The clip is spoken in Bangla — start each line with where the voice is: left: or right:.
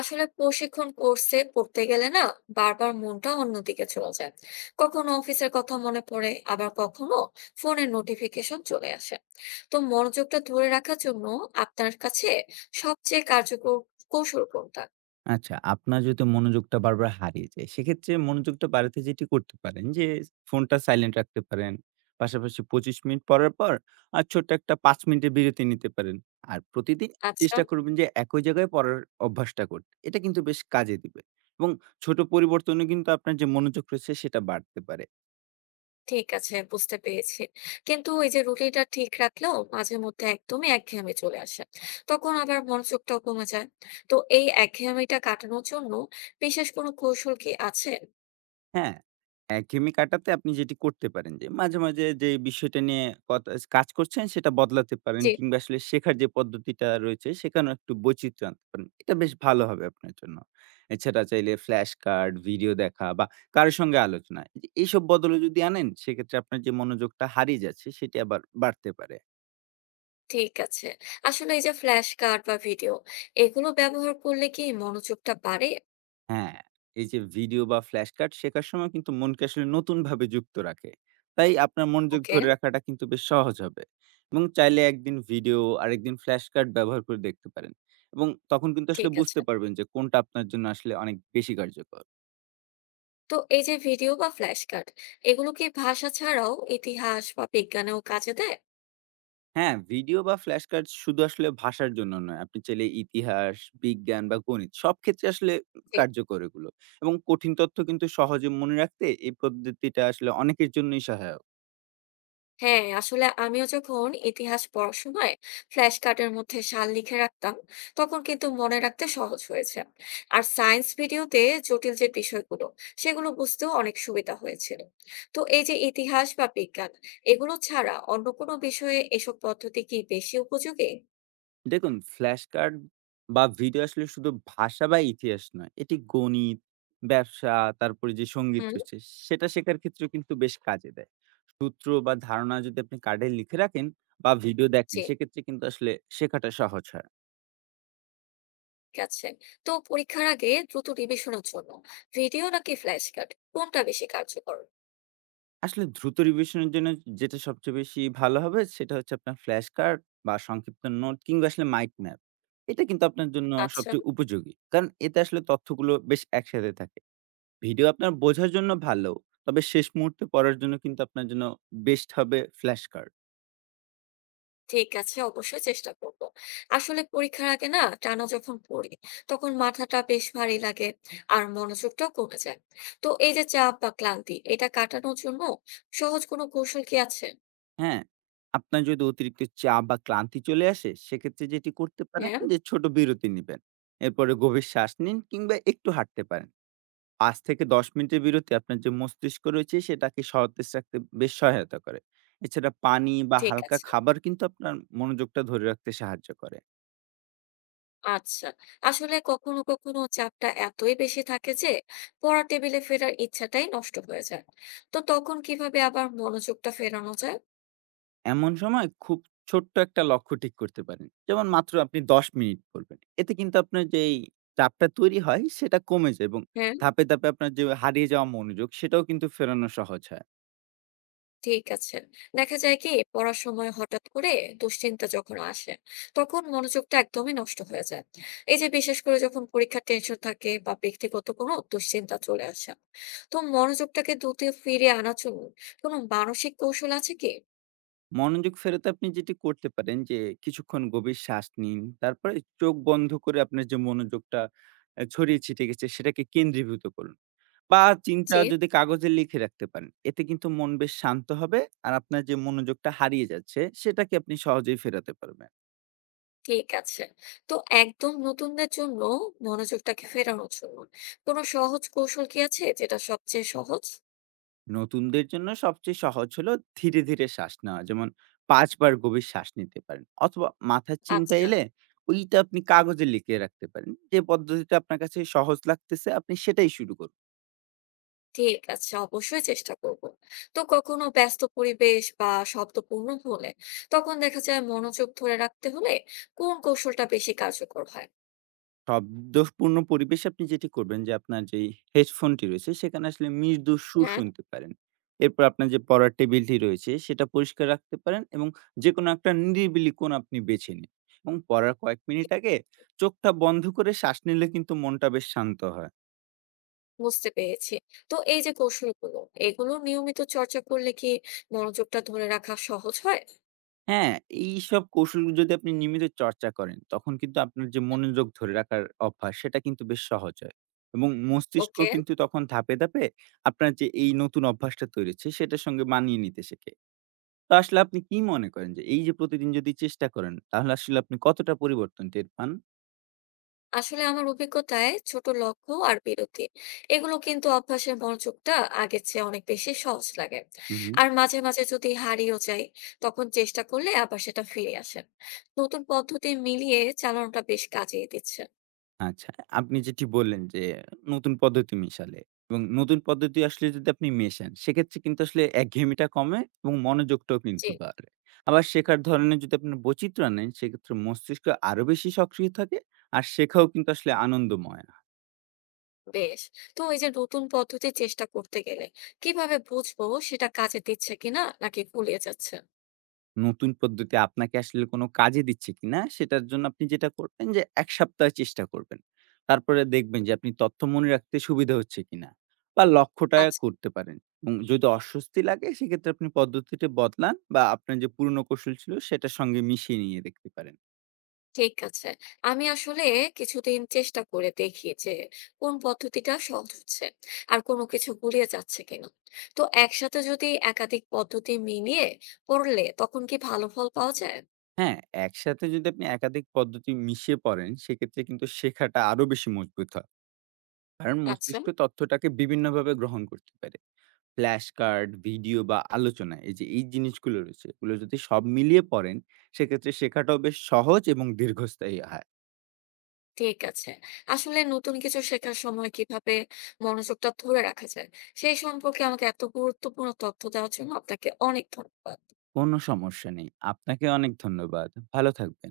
left: আসলে প্রশিক্ষণ কোর্সে পড়তে গেলে না বারবার মনটা অন্যদিকে চলে যায়। কখনো অফিসের কথা মনে পড়ে, আবার কখনো ফোনের নোটিফিকেশন চলে আসে। তো মনোযোগটা ধরে রাখার জন্য আপনার কাছে সবচেয়ে কার্যকর কৌশল কোনটা?
right: আচ্ছা, আপনার যদি মনোযোগটা বারবার হারিয়ে যায়, সেক্ষেত্রে মনোযোগটা বাড়াতে যেটি করতে পারেন যে, ফোনটা সাইলেন্ট রাখতে পারেন। পাশাপাশি ২৫ মিনিট পড়ার পর ছোট্ট একটা ৫ মিনিটের বিরতি নিতে পারেন। আর প্রতিদিন
left: আচ্ছা,
right: চেষ্টা করবেন যে একই জায়গায় পড়ার অভ্যাসটা করতে। এটা কিন্তু বেশ কাজে দিবে। এবং ছোট পরিবর্তনও কিন্তু আপনার যে মনোযোগ রয়েছে সেটা বাড়তে পারে।
left: ঠিক আছে, বুঝতে পেরেছি। কিন্তু এই যে রুটিনটা ঠিক রাখলেও মাঝে মধ্যে একদমই একঘেয়েমি চলে আসে, তখন আবার মনোযোগটাও কমে যায়। তো এই একঘেয়েমিটা কাটানোর জন্য বিশেষ কোনো কৌশল কি আছে?
right: হ্যাঁ, একঘেয়েমি কাটাতে আপনি যেটি করতে পারেন যে মাঝে, মাঝে যে বিষয়টা নিয়ে কত কাজ করছেন সেটা বদলাতে পারেন
left: জি,
right: কিংবা আসলে শেখার যে পদ্ধতিটা রয়েছে সেখানেও একটু বৈচিত্র্য আনতে পারেন। এটা বেশ ভালো হবে আপনার জন্য। এছাড়া চাইলে ফ্ল্যাশ কার্ড, ভিডিও দেখা বা কারো সঙ্গে আলোচনা। এইসব বদলে যদি আনেন সেক্ষেত্রে আপনার যে মনোযোগটা হারিয়ে যাচ্ছে সেটি আবার বাড়তে পারে।
left: ঠিক আছে। আসলে এই যে ফ্ল্যাশ কার্ড বা ভিডিও, এগুলো ব্যবহার করলে কি মনোযোগটা বাড়ে?
right: হ্যাঁ, এই যে ভিডিও বা ফ্ল্যাশ কার্ড শেখার সময় কিন্তু মনকে আসলে নতুনভাবে যুক্ত রাখে। তাই আপনার মনোযোগ
left: ওকে,
right: ধরে রাখাটা কিন্তু বেশ সহজ হবে। এবং চাইলে একদিন ভিডিও আরেকদিন ফ্ল্যাশ কার্ড ব্যবহার করে দেখতে পারেন এবং তখন কিন্তু আসলে
left: ঠিক আছে।
right: বুঝতে পারবেন যে কোনটা আপনার জন্য আসলে অনেক বেশি কার্যকর।
left: তো এই যে ভিডিও বা ফ্ল্যাশ কার্ড, এগুলো কি ভাষা ছাড়াও ইতিহাস বা বিজ্ঞানেও কাজে দেয়?
right: হ্যাঁ, ভিডিও বা ফ্ল্যাশ কার্ড শুধু আসলে ভাষার জন্য নয়। আপনি চাইলে ইতিহাস, বিজ্ঞান বা গণিত সব ক্ষেত্রে আসলে
left: জি।
right: কার্যকর এগুলো এবং কঠিন তথ্য কিন্তু সহজে মনে রাখতে এই পদ্ধতিটা আসলে অনেকের জন্যই সহায়ক।
left: হ্যাঁ, আসলে আমিও যখন ইতিহাস পড়ার সময় ফ্ল্যাশ কার্ডের মধ্যে সাল লিখে রাখতাম, তখন কিন্তু মনে রাখতে সহজ হয়েছে। আর সায়েন্স ভিডিওতে জটিল যে বিষয়গুলো সেগুলো বুঝতেও অনেক সুবিধা হয়েছিল। তো এই যে ইতিহাস বা বিজ্ঞান, এগুলো ছাড়া অন্য কোনো বিষয়ে এসব পদ্ধতি কি বেশি উপযোগী?
right: দেখুন, ফ্ল্যাশ কার্ড বা ভিডিও আসলে শুধু ভাষা বা ইতিহাস নয়। এটি গণিত, ব্যবসা, তারপরে যে সঙ্গীত
left: হুম,
right: রয়েছে, সেটা শেখার ক্ষেত্রেও কিন্তু বেশ কাজে দেয়। সূত্র বা ধারণা যদি আপনি কার্ডে লিখে রাখেন বা ভিডিও দেখেন,
left: জি,
right: সেক্ষেত্রে কিন্তু আসলে শেখাটা সহজ হয়।
left: ঠিক আছে। তো পরীক্ষার আগে দ্রুত রিভিশনের জন্য ভিডিও নাকি ফ্ল্যাশ কার্ড কোনটা বেশি কার্যকর?
right: আসলে দ্রুত রিভিশনের জন্য যেটা সবচেয়ে বেশি ভালো হবে, সেটা হচ্ছে আপনার ফ্ল্যাশ কার্ড বা সংক্ষিপ্ত নোট কিংবা আসলে মাইন্ড ম্যাপ। এটা কিন্তু আপনার জন্য
left: আচ্ছা,
right: সবচেয়ে উপযোগী। কারণ এতে আসলে তথ্যগুলো বেশ একসাথে থাকে। ভিডিও আপনার বোঝার জন্য ভালো। তবে শেষ মুহূর্তে পড়ার জন্য কিন্তু আপনার জন্য বেস্ট হবে ফ্ল্যাশ কার্ড।
left: ঠিক আছে, অবশ্যই চেষ্টা করব। আসলে পরীক্ষার আগে না টানা যখন পড়ি, তখন মাথাটা বেশ ভারী লাগে আর মনোযোগটাও কমে যায়। তো এই যে চাপ বা ক্লান্তি, এটা কাটানোর জন্য সহজ কোনো কৌশল কি আছে?
right: হ্যাঁ? আপনার যদি অতিরিক্ত চাপ বা ক্লান্তি চলে আসে, সেক্ষেত্রে যেটি করতে পারেন
left: হ্যাঁ,
right: যে ছোট বিরতি নিবেন। এরপরে গভীর শ্বাস নিন কিংবা একটু হাঁটতে পারেন। ৫ থেকে ১০ মিনিটের বিরতি আপনার যে মস্তিষ্ক রয়েছে সেটাকে সতেজ রাখতে বেশ সহায়তা করে। এছাড়া পানি বা
left: ঠিক
right: হালকা
left: আছে,
right: খাবার কিন্তু আপনার মনোযোগটা ধরে রাখতে সাহায্য করে।
left: আচ্ছা। আসলে কখনো কখনো চাপটা এতই বেশি থাকে যে পড়ার টেবিলে ফেরার ইচ্ছাটাই নষ্ট হয়ে যায়। তো তখন কিভাবে আবার মনোযোগটা ফেরানো যায়?
right: এমন সময় খুব ছোট্ট একটা লক্ষ্য ঠিক করতে পারেন। যেমন মাত্র আপনি ১০ মিনিট করবেন। এতে কিন্তু আপনার যেই চাপটা তৈরি হয় সেটা কমে যায় এবং
left: হ্যাঁ,
right: ধাপে, ধাপে আপনার যে হারিয়ে যাওয়া মনোযোগ সেটাও কিন্তু ফেরানো সহজ হয়।
left: ঠিক আছে। দেখা যায় কি পড়ার সময় হঠাৎ করে দুশ্চিন্তা যখন আসে, তখন মনোযোগটা একদমই নষ্ট হয়ে যায়। এই যে বিশেষ করে যখন পরীক্ষার টেনশন থাকে বা ব্যক্তিগত কোনো দুশ্চিন্তা চলে আসে, তো মনোযোগটাকে দ্রুত ফিরে আনার জন্য কোনো মানসিক কৌশল আছে কি?
right: মনোযোগ ফেরাতে আপনি যেটি করতে পারেন যে কিছুক্ষণ গভীর শ্বাস নিন। তারপরে চোখ বন্ধ করে আপনার যে মনোযোগটা ছড়িয়ে ছিটে গেছে সেটাকে কেন্দ্রীভূত করুন। বা চিন্তা
left: যে,
right: যদি কাগজে লিখে রাখতে পারেন। এতে কিন্তু মন বেশ শান্ত হবে। আর আপনার যে মনোযোগটা হারিয়ে যাচ্ছে সেটাকে আপনি সহজেই ফেরাতে পারবেন।
left: ঠিক আছে। তো একদম নতুনদের জন্য মনোযোগটাকে ফেরানোর জন্য কোনো সহজ কৌশল কি আছে যেটা সবচেয়ে সহজ?
right: নতুনদের জন্য সবচেয়ে সহজ হলো ধীরে ধীরে শ্বাস নেওয়া যেমন পাঁচবার গভীর শ্বাস নিতে পারেন অথবা মাথার চিন্তা
left: আচ্ছা,
right: এলে ওইটা আপনি কাগজে লিখে রাখতে পারেন। যে পদ্ধতিটা আপনার কাছে সহজ লাগতেছে আপনি সেটাই শুরু করুন।
left: ঠিক আছে, অবশ্যই চেষ্টা করব। তো কখনো ব্যস্ত পরিবেশ বা শব্দপূর্ণ হলে তখন দেখা যায় মনোযোগ ধরে রাখতে হলে কোন কৌশলটা বেশি কার্যকর হয়?
right: শব্দপূর্ণ পরিবেশে আপনি যেটি করবেন যে আপনার যে হেডফোনটি রয়েছে সেখানে আসলে মৃদু সুর
left: হ্যাঁ,
right: শুনতে পারেন। এরপর আপনার যে পড়ার টেবিলটি রয়েছে সেটা পরিষ্কার রাখতে পারেন এবং যে কোনো একটা নিরিবিলি কোণ আপনি বেছে নিন এবং পড়ার কয়েক মিনিট আগে চোখটা বন্ধ করে শ্বাস নিলে কিন্তু মনটা বেশ শান্ত হয়।
left: বুঝতে পেরেছি। তো এই যে কৌশলগুলো, এগুলো নিয়মিত চর্চা করলে কি মনোযোগটা ধরে রাখা সহজ হয়?
right: হ্যাঁ, এইসব কৌশলগুলো যদি আপনি নিয়মিত চর্চা করেন, তখন কিন্তু আপনার যে মনোযোগ ধরে রাখার অভ্যাস, সেটা কিন্তু বেশ সহজ হয়। এবং মস্তিষ্ক
left: ওকে।
right: কিন্তু তখন ধাপে, ধাপে আপনার যে এই নতুন অভ্যাসটা তৈরি হচ্ছে, সেটার সঙ্গে মানিয়ে নিতে শেখে। তো আসলে আপনি কি মনে করেন যে এই যে প্রতিদিন যদি চেষ্টা করেন, তাহলে আসলে আপনি কতটা পরিবর্তন টের পান?
left: আসলে আমার অভিজ্ঞতায় ছোট লক্ষ্য আর বিরতি, এগুলো কিন্তু অভ্যাসের মনোযোগটা আগের চেয়ে অনেক বেশি সহজ লাগে।
right: হু, হু।
left: আর মাঝে মাঝে যদি হারিয়েও যাই, তখন চেষ্টা করলে আবার সেটা ফিরে আসে। নতুন পদ্ধতি মিলিয়ে চালানোটা বেশ কাজে দিচ্ছে।
right: আচ্ছা। আপনি যেটি বললেন যে নতুন পদ্ধতি মিশালে এবং নতুন পদ্ধতি আসলে যদি আপনি মেশান, সেক্ষেত্রে কিন্তু আসলে একঘেয়েমিটা কমে এবং মনোযোগটাও
left: জি,
right: কিন্তু বাড়ে। আবার শেখার ধরনে যদি আপনি বৈচিত্র্য আনেন, সেক্ষেত্রে মস্তিষ্ক আরো বেশি সক্রিয় থাকে আর শেখাও কিন্তু আসলে আনন্দময় হয়।
left: বেশ। তো এই যে নতুন পদ্ধতি চেষ্টা করতে গেলে কিভাবে বুঝবো সেটা কাজে দিচ্ছে কিনা নাকি গুলিয়ে যাচ্ছে?
right: নতুন পদ্ধতি আপনাকে আসলে কোনো কাজে দিচ্ছে কিনা সেটার জন্য আপনি যেটা করবেন যে ১ সপ্তাহ চেষ্টা করবেন। তারপরে দেখবেন যে আপনি তথ্য মনে রাখতে সুবিধা হচ্ছে কিনা বা লক্ষ্যটা
left: আচ্ছা,
right: করতে পারেন এবং যদি অস্বস্তি লাগে সেক্ষেত্রে আপনি পদ্ধতিটি বদলান বা আপনার যে পুরনো কৌশল ছিল সেটার সঙ্গে মিশিয়ে নিয়ে দেখতে পারেন।
left: ঠিক আছে। আমি আসলে কিছুদিন চেষ্টা করে দেখি যে কোন পদ্ধতিটা সহজ হচ্ছে আর কোনো কিছু গুলিয়ে যাচ্ছে কিনা। তো একসাথে যদি একাধিক পদ্ধতি মিলিয়ে পড়লে তখন কি ভালো ফল পাওয়া যায়?
right: হ্যাঁ, একসাথে যদি আপনি একাধিক পদ্ধতি মিশিয়ে পড়েন সেক্ষেত্রে কিন্তু শেখাটা আরো বেশি মজবুত হয়। কারণ
left: আচ্ছা,
right: মস্তিষ্ক তথ্যটাকে বিভিন্নভাবে গ্রহণ করতে পারে। ফ্ল্যাশ কার্ড, ভিডিও বা আলোচনা এই যে এই জিনিসগুলো রয়েছে, এগুলো যদি সব মিলিয়ে পড়েন, সেক্ষেত্রে শেখাটাও বেশ সহজ এবং দীর্ঘস্থায়ী হয়।
left: ঠিক আছে। আসলে নতুন কিছু শেখার সময় কিভাবে মনোযোগটা ধরে রাখা যায় সেই সম্পর্কে আমাকে এত গুরুত্বপূর্ণ তথ্য দেওয়ার জন্য আপনাকে অনেক ধন্যবাদ।
right: কোনো সমস্যা নেই। আপনাকে অনেক ধন্যবাদ। ভালো থাকবেন।